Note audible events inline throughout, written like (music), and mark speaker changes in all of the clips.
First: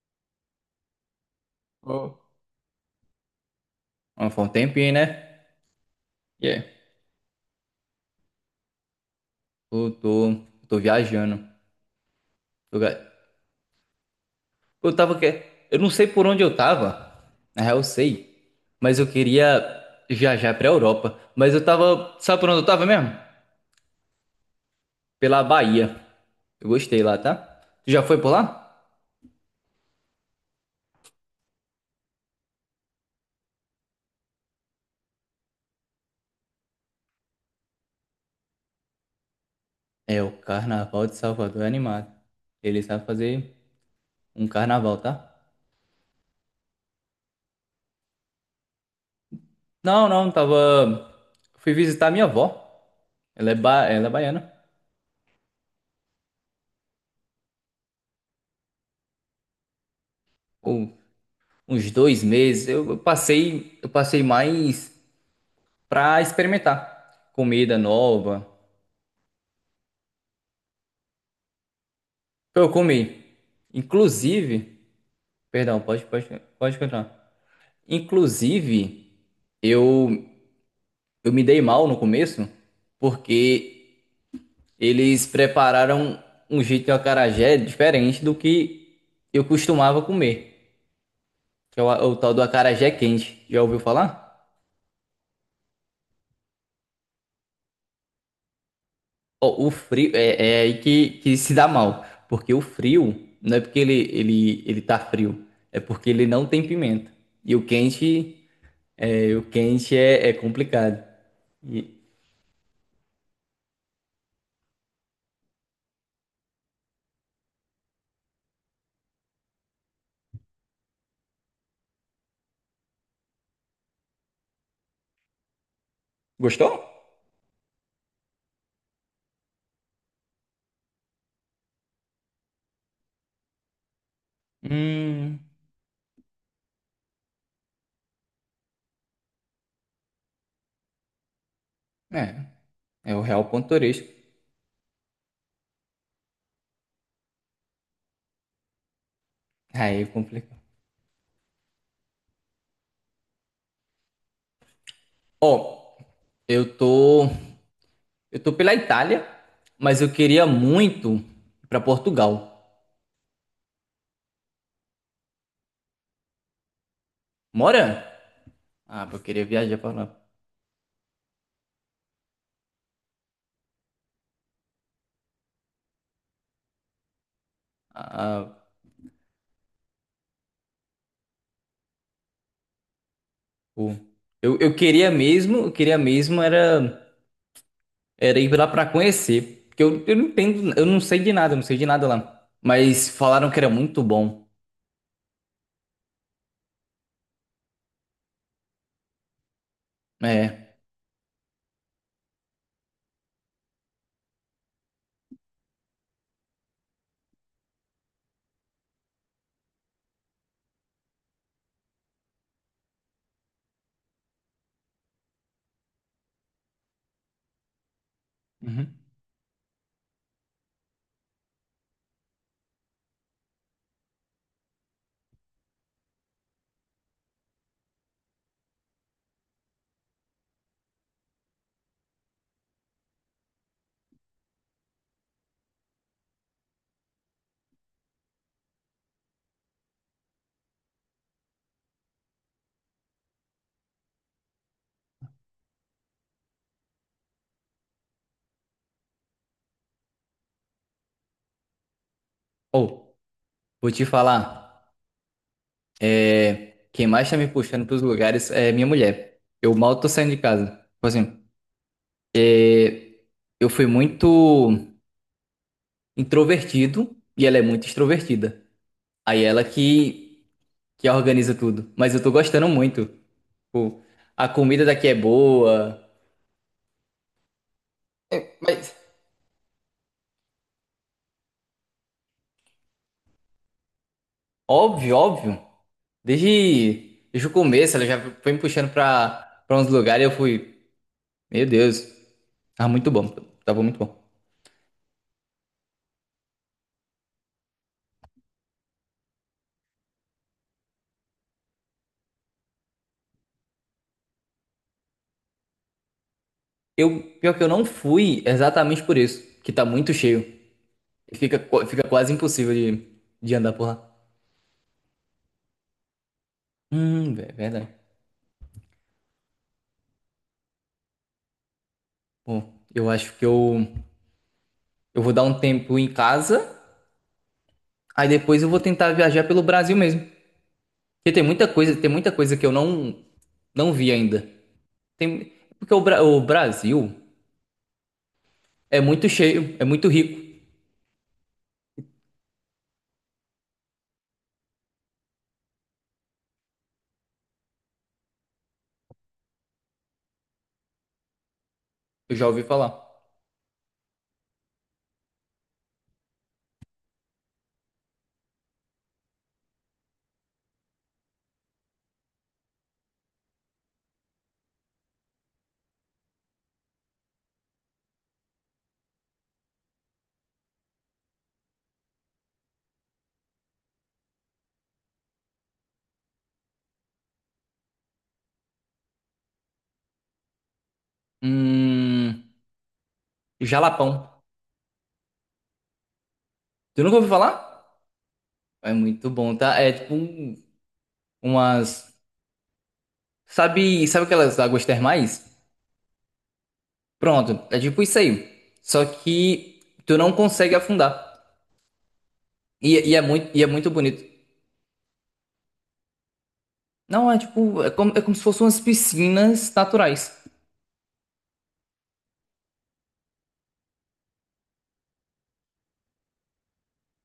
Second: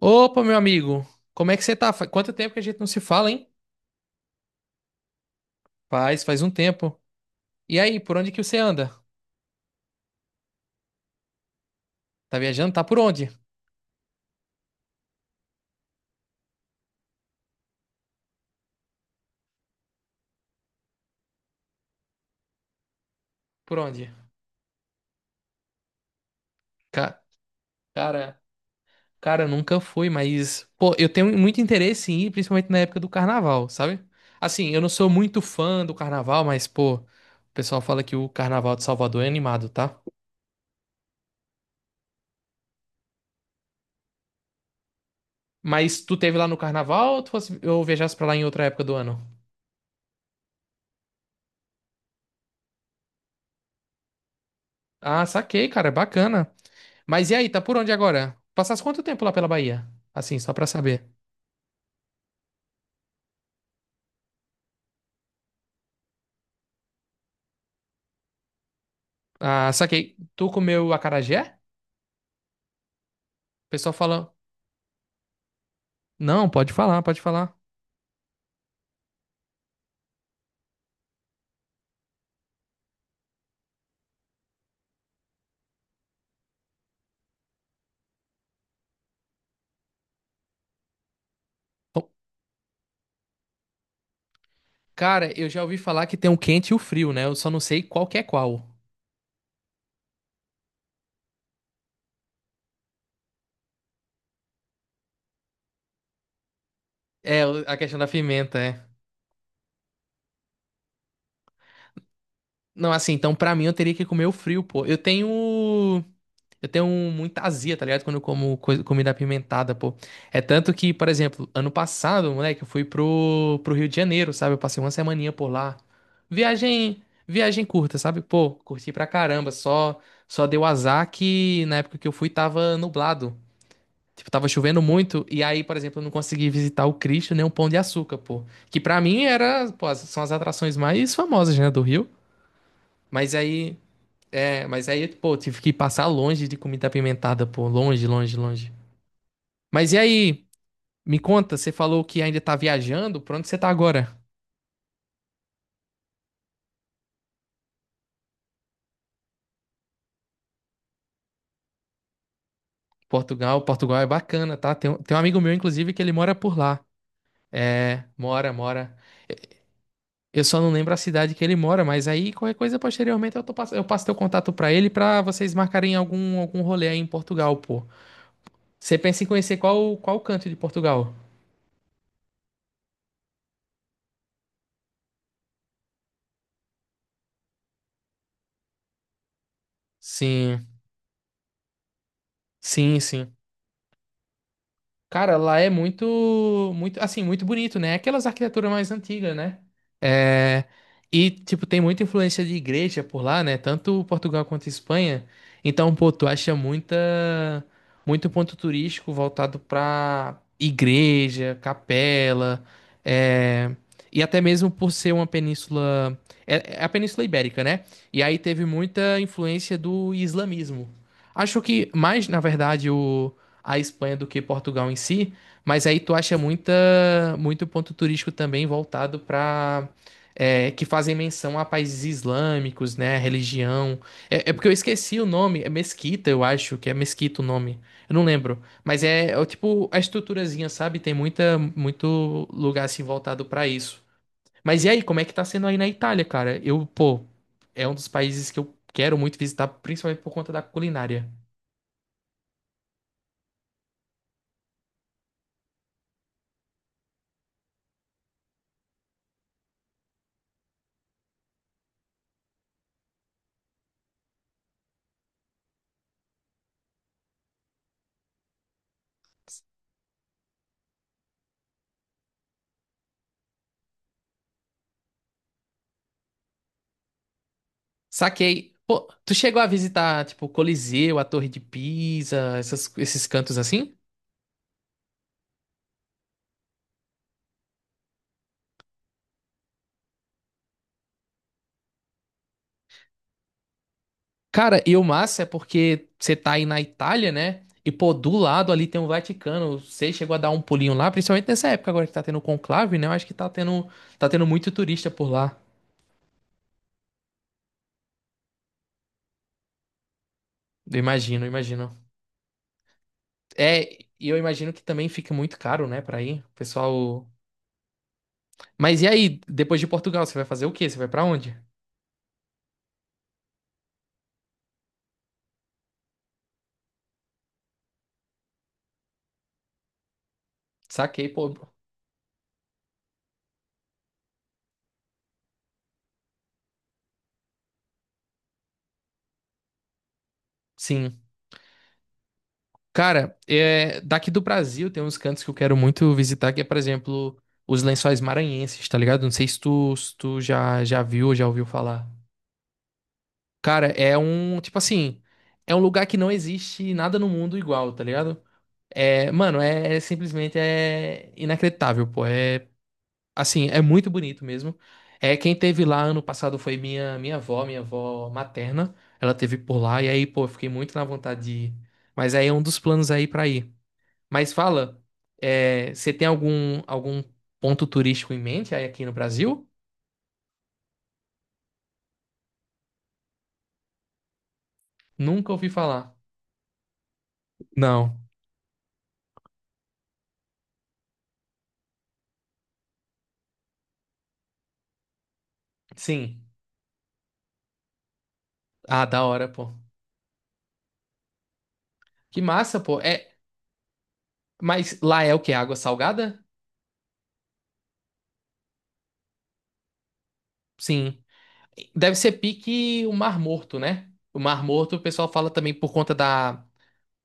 Speaker 1: Opa, meu amigo, como é que você tá?
Speaker 2: Ó,
Speaker 1: Quanto tempo que a gente não se fala, hein?
Speaker 2: foi um tempinho, né?
Speaker 1: Faz um
Speaker 2: Yeah.
Speaker 1: tempo. E aí, por onde que você anda?
Speaker 2: Eu tô viajando.
Speaker 1: Tá viajando?
Speaker 2: Eu,
Speaker 1: Tá por
Speaker 2: ga-
Speaker 1: onde?
Speaker 2: eu tava que... Eu não sei por onde eu tava. Na real, eu sei. Mas eu queria viajar pra Europa. Mas eu tava. Sabe por onde eu tava mesmo?
Speaker 1: Por onde?
Speaker 2: Pela Bahia. Eu gostei lá,
Speaker 1: Ca-
Speaker 2: tá? Tu já foi por
Speaker 1: cara,
Speaker 2: lá?
Speaker 1: cara, eu nunca fui, mas, pô, eu tenho muito interesse em ir, principalmente na época do carnaval, sabe? Assim, eu não sou muito fã do carnaval, mas, pô, o pessoal fala que o carnaval de Salvador é animado, tá?
Speaker 2: É, o Carnaval de Salvador é animado. Ele sabe fazer um carnaval, tá?
Speaker 1: Mas tu teve lá no carnaval ou tu fosse, eu viajasse pra lá em outra época do ano?
Speaker 2: Não, não, tava. Fui visitar minha avó. Ela é baiana.
Speaker 1: Ah, saquei, cara, bacana. Mas e aí, tá por onde agora? Passaste quanto tempo lá pela Bahia? Assim, só pra saber.
Speaker 2: Uns 2 meses, eu passei mais para experimentar comida nova.
Speaker 1: Ah, saquei. Tu comeu acarajé?
Speaker 2: Pra Eu comi.
Speaker 1: O pessoal fala.
Speaker 2: Inclusive, perdão, pode, pode,
Speaker 1: Não, pode
Speaker 2: pode
Speaker 1: falar,
Speaker 2: continuar.
Speaker 1: pode falar.
Speaker 2: Inclusive, eu, eu me dei mal no começo porque eles prepararam um jeito de acarajé diferente do que eu costumava comer, que é o,
Speaker 1: Bom,
Speaker 2: o tal do acarajé quente. Já ouviu falar?
Speaker 1: cara, eu já ouvi falar que tem o quente e o frio, né? Eu só não sei qual que é qual.
Speaker 2: Ó, o frio é aí que se dá mal, porque o frio não é porque ele tá frio, é porque ele não tem pimenta.
Speaker 1: É,
Speaker 2: E o
Speaker 1: a questão da
Speaker 2: quente
Speaker 1: pimenta, é.
Speaker 2: é, o quente é, é complicado. E-
Speaker 1: Não, assim, então pra mim eu teria que comer o frio, pô. Eu tenho. Eu tenho muita azia, tá ligado? Quando eu como comida apimentada, pô. É tanto que, por exemplo, ano passado, moleque, eu fui pro Rio de Janeiro, sabe? Eu passei uma semaninha por lá.
Speaker 2: Gostou?
Speaker 1: Viagem curta, sabe? Pô, curti pra caramba. Só deu azar que na época que eu fui tava nublado. Tipo, tava chovendo muito.
Speaker 2: Hum,
Speaker 1: E aí, por exemplo, eu não consegui visitar o Cristo nem o Pão de Açúcar, pô. Que pra mim era, pô, são as atrações mais famosas, né, do Rio.
Speaker 2: é, é o
Speaker 1: Mas
Speaker 2: real ponto
Speaker 1: aí.
Speaker 2: turístico.
Speaker 1: É, mas aí, pô, tive que passar longe de comida apimentada, pô. Longe, longe, longe. Mas e
Speaker 2: Aí
Speaker 1: aí?
Speaker 2: complicou.
Speaker 1: Me conta, você falou que ainda tá viajando. Pra onde você tá agora?
Speaker 2: Eu tô, eu tô pela Itália, mas eu queria muito ir pra Portugal.
Speaker 1: Portugal. Portugal é bacana, tá? Tem, tem um amigo meu, inclusive, que ele mora por lá. É,
Speaker 2: Mora?
Speaker 1: mora, mora.
Speaker 2: Ah, eu queria viajar pra lá.
Speaker 1: Eu só não lembro a cidade que ele mora, mas aí qualquer coisa posteriormente eu, tô, eu passo teu contato pra ele pra vocês marcarem algum, algum rolê aí em Portugal, pô.
Speaker 2: Ah,
Speaker 1: Você pensa em conhecer qual, qual canto de Portugal?
Speaker 2: pô. Eu queria mesmo era ir lá pra conhecer. Porque eu não
Speaker 1: Sim,
Speaker 2: entendo, eu não sei de nada, eu não sei de nada lá.
Speaker 1: sim,
Speaker 2: Mas
Speaker 1: sim.
Speaker 2: falaram que era muito bom.
Speaker 1: Cara, lá é muito, muito, assim, muito bonito, né? É aquelas arquiteturas mais antigas, né? É,
Speaker 2: É.
Speaker 1: e, tipo, tem muita influência de igreja por lá, né? Tanto Portugal quanto Espanha. Então, pô, tu acha muita, muito ponto turístico voltado pra igreja, capela, é, e até mesmo por ser uma península, é, é a Península Ibérica, né? E aí teve
Speaker 2: Uhum.
Speaker 1: muita influência do islamismo. Acho que mais, na verdade, o a Espanha do que Portugal em si, mas aí tu acha muita, muito ponto turístico também voltado para que fazem menção a países islâmicos, né, religião. É, é porque eu esqueci o nome, é Mesquita, eu acho que é Mesquita o nome. Eu não lembro, mas é, é o tipo a estruturazinha, sabe? Tem muita muito lugar assim voltado para isso. Mas e aí, como é que tá sendo aí na Itália, cara? Eu, pô, é um dos países que eu quero muito visitar, principalmente por conta da culinária.
Speaker 2: Ou, vou te falar. É, quem mais tá me puxando pros lugares é minha mulher. Eu mal tô saindo de casa. Tipo assim, é, eu fui muito introvertido e ela é muito extrovertida. Aí ela que organiza tudo. Mas eu tô gostando muito. Tipo, a comida daqui é boa.
Speaker 1: Saquei.
Speaker 2: Mas,
Speaker 1: Pô, tu chegou a visitar, tipo, o Coliseu, a Torre de Pisa, esses cantos assim?
Speaker 2: óbvio, óbvio. Desde o começo, ela já foi me puxando pra uns lugares e eu fui, meu Deus, tava muito bom, tava muito bom.
Speaker 1: Cara, e o massa é porque você tá aí na Itália, né? E, pô, do lado ali tem o Vaticano. Você chegou a dar um pulinho lá, principalmente nessa época agora que tá tendo o conclave, né? Eu acho que tá tendo muito turista por lá.
Speaker 2: Pior que eu não fui exatamente por isso, que tá muito cheio.
Speaker 1: Eu
Speaker 2: E
Speaker 1: imagino, eu
Speaker 2: Fica, qu-
Speaker 1: imagino.
Speaker 2: fica quase impossível de andar por
Speaker 1: É,
Speaker 2: lá.
Speaker 1: e eu imagino que também fica muito caro, né, pra ir. O pessoal.
Speaker 2: É verdade.
Speaker 1: Mas e aí, depois de Portugal, você vai fazer o quê? Você vai pra onde?
Speaker 2: Bom, eu acho que eu vou dar um tempo em casa, aí depois eu vou tentar viajar pelo Brasil mesmo. Porque
Speaker 1: Saquei,
Speaker 2: tem
Speaker 1: pô.
Speaker 2: muita coisa, tem muita coisa que eu não vi ainda. Tem, porque o Brasil é muito cheio, é muito rico.
Speaker 1: Sim. Cara, é, daqui do Brasil tem uns cantos que eu quero muito visitar, que é, por exemplo, os Lençóis Maranhenses, tá ligado? Não sei se tu, se tu já, já viu ou já ouviu falar.
Speaker 2: Eu já ouvi falar.
Speaker 1: Cara, é um, tipo assim, é um lugar que não existe nada no mundo igual, tá ligado? É, mano, é, é simplesmente é inacreditável, pô. É, assim, é muito bonito mesmo. É, quem teve lá ano passado foi minha, minha avó materna. Ela teve por lá, e aí, pô, eu fiquei muito na vontade de ir. Mas aí é um dos planos aí pra ir. Mas fala, é, você tem algum, algum ponto turístico em mente aí aqui no Brasil?
Speaker 2: Hum, Jalapão.
Speaker 1: Nunca ouvi falar.
Speaker 2: Tu nunca ouviu falar?
Speaker 1: Não.
Speaker 2: É muito bom, tá? É tipo umas. Sabe aquelas águas termais?
Speaker 1: Sim.
Speaker 2: Pronto, é tipo isso aí.
Speaker 1: Ah,
Speaker 2: Só
Speaker 1: da hora, pô.
Speaker 2: que tu não consegue afundar.
Speaker 1: Que massa,
Speaker 2: E,
Speaker 1: pô.
Speaker 2: e é
Speaker 1: É,
Speaker 2: muito, e é muito bonito.
Speaker 1: mas lá é o quê? Água salgada?
Speaker 2: Não, é tipo. É como se fossem umas piscinas naturais.
Speaker 1: Sim. Deve ser pique o Mar Morto, né? O Mar Morto, o pessoal fala também por conta da,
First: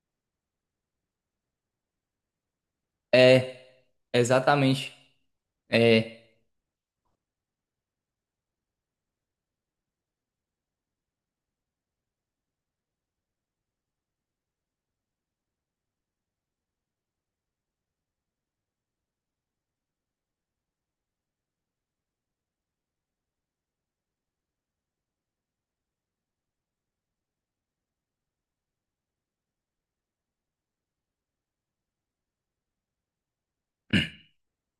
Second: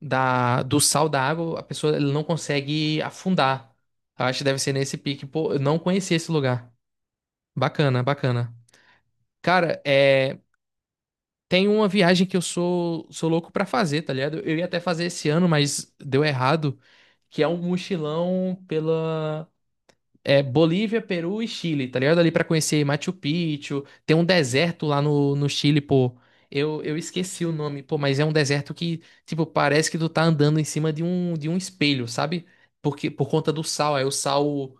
Speaker 1: da, do sal da água, a pessoa ela não consegue afundar.
Speaker 2: É,
Speaker 1: Eu acho que deve ser
Speaker 2: exatamente.
Speaker 1: nesse pique. Pô, eu não conhecia
Speaker 2: É.
Speaker 1: esse lugar. Bacana, bacana. Cara, é. Tem uma viagem que eu sou, sou louco pra fazer, tá ligado? Eu ia até fazer esse ano, mas deu errado, que é um mochilão pela é, Bolívia, Peru e Chile, tá ligado? Ali pra conhecer Machu Picchu, tem um deserto lá no Chile, pô. Eu esqueci o nome, pô, mas é um deserto que, tipo, parece que tu tá andando em cima de um espelho, sabe? Porque, por conta do sal, aí o sal,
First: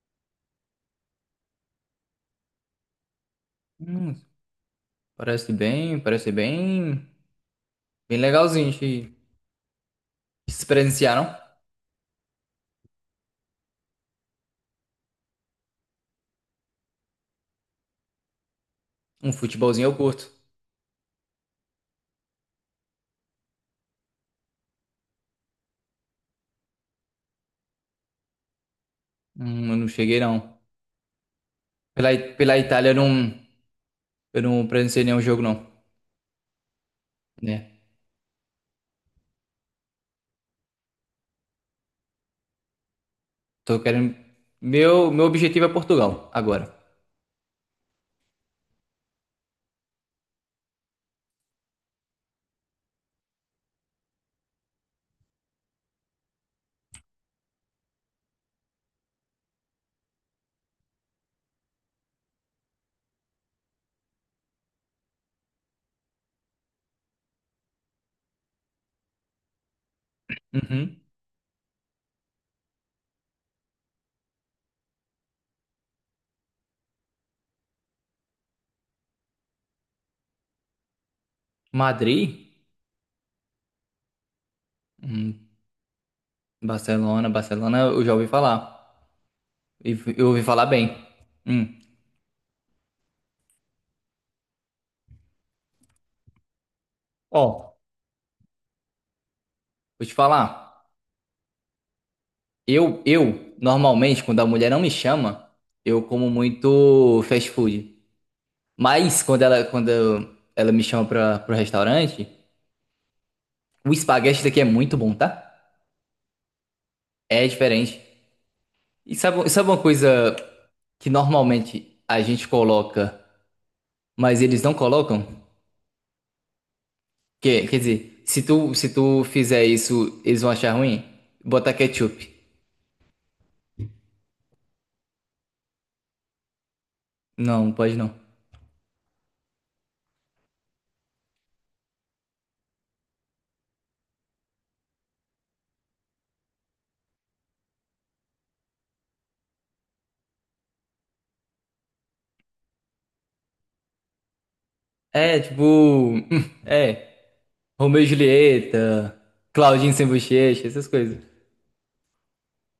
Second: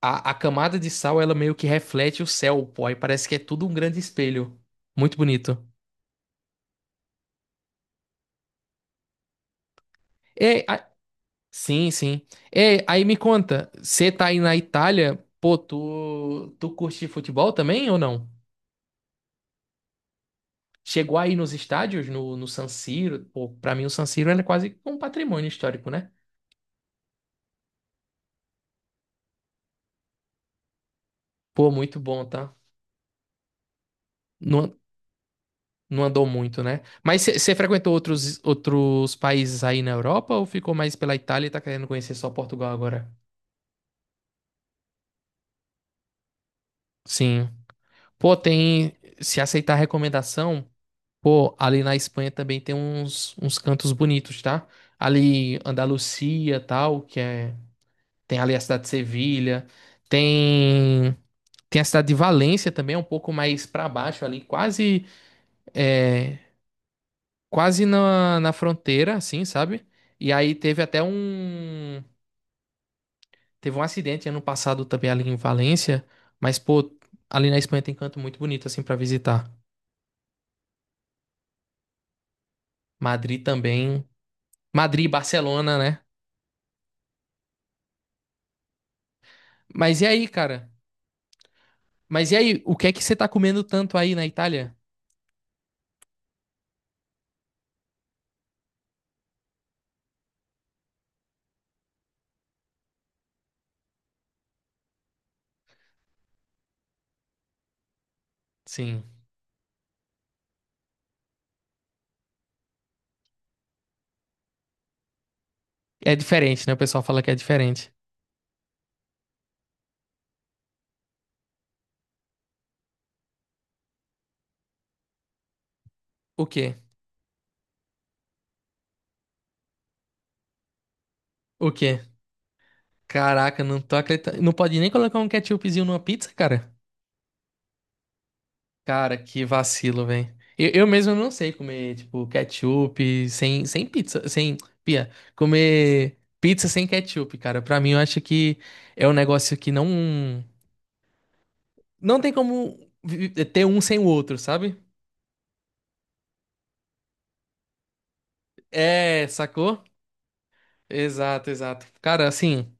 Speaker 1: a camada de sal, ela meio que reflete o céu, pô, aí parece que é tudo um grande
Speaker 2: Hum,
Speaker 1: espelho. Muito
Speaker 2: Parece
Speaker 1: bonito.
Speaker 2: bem, parece bem. Bem legalzinho de
Speaker 1: É,
Speaker 2: se presenciar, não?
Speaker 1: sim, sim. É, aí me conta, você tá aí na Itália, pô, tu, tu curte futebol também ou não?
Speaker 2: Um futebolzinho eu curto.
Speaker 1: Chegou aí nos estádios, no San Siro, pô, pra mim o San Siro era quase um patrimônio histórico, né?
Speaker 2: Eu não cheguei, não.
Speaker 1: Pô, muito
Speaker 2: Pela,
Speaker 1: bom, tá?
Speaker 2: pela Itália eu não. Eu não
Speaker 1: Não,
Speaker 2: presenciei nenhum jogo, não.
Speaker 1: não andou muito, né? Mas você
Speaker 2: Né?
Speaker 1: frequentou outros, outros países aí na Europa ou ficou mais pela Itália e tá querendo conhecer só Portugal agora?
Speaker 2: Tô querendo. Meu objetivo é Portugal, agora.
Speaker 1: Sim. Pô, tem, se aceitar a recomendação. Pô, ali na Espanha também tem uns, uns cantos bonitos, tá? Ali Andalucia, tal, que é tem ali a cidade de Sevilha, tem tem a cidade de Valência também, é um pouco mais pra baixo ali, quase é, quase na, na fronteira, assim, sabe? E aí teve
Speaker 2: Uhum.
Speaker 1: até um teve um acidente ano passado também ali em Valência, mas pô, ali na Espanha tem canto muito bonito assim pra visitar.
Speaker 2: Madrid?
Speaker 1: Madrid também, Madrid,
Speaker 2: Hum,
Speaker 1: Barcelona, né?
Speaker 2: Barcelona, Barcelona, eu já ouvi falar.
Speaker 1: Mas e
Speaker 2: Eu
Speaker 1: aí,
Speaker 2: ouvi falar
Speaker 1: cara?
Speaker 2: bem. Hum.
Speaker 1: Mas e aí, o que é que você tá comendo tanto aí na Itália?
Speaker 2: Ó, vou te falar. Eu, normalmente, quando a mulher não me chama, eu como muito fast food.
Speaker 1: Sim.
Speaker 2: Mas quando ela me chama pro restaurante, o espaguete daqui é muito bom, tá?
Speaker 1: É diferente, né? O pessoal fala que é
Speaker 2: É
Speaker 1: diferente.
Speaker 2: diferente. E sabe uma coisa que normalmente a gente coloca, mas eles não colocam?
Speaker 1: O quê?
Speaker 2: Quer dizer, se tu fizer isso, eles vão achar ruim?
Speaker 1: O
Speaker 2: Botar
Speaker 1: quê?
Speaker 2: ketchup.
Speaker 1: Caraca, não tô acreditando. Não pode nem colocar um ketchupzinho numa pizza, cara?
Speaker 2: Não, não pode não.
Speaker 1: Cara, que vacilo, velho. Eu mesmo não sei comer, tipo, ketchup sem, sem pizza, sem... Pia, comer pizza sem ketchup, cara. Pra mim, eu acho que é um negócio que não... Não tem como ter um sem o outro, sabe?
Speaker 2: É, tipo. (laughs) É. Romeu e Julieta,
Speaker 1: É, sacou?
Speaker 2: Claudinho sem bochecha, essas coisas.
Speaker 1: Exato, exato. Cara, assim...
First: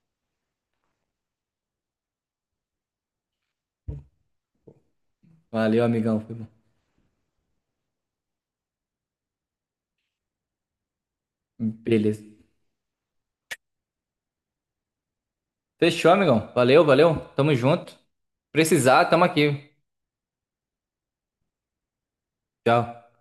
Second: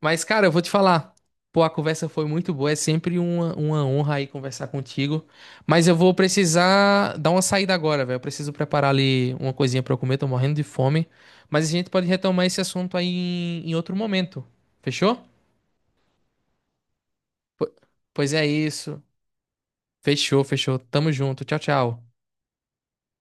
Speaker 1: Mas, cara, eu vou te falar. Pô, a conversa foi muito boa. É sempre uma honra aí conversar contigo.
Speaker 2: Valeu,
Speaker 1: Mas eu vou
Speaker 2: amigão. Foi bom.
Speaker 1: precisar dar uma saída agora, velho. Eu preciso preparar ali uma coisinha pra eu comer. Tô morrendo de fome. Mas a gente pode
Speaker 2: Beleza.
Speaker 1: retomar esse assunto aí em, em outro momento. Fechou?
Speaker 2: Fechou, amigão. Valeu, valeu. Tamo
Speaker 1: Po-
Speaker 2: junto.
Speaker 1: Pois é isso.
Speaker 2: Precisar, tamo aqui.
Speaker 1: Fechou, fechou. Tamo junto. Tchau, tchau.
Speaker 2: Tchau.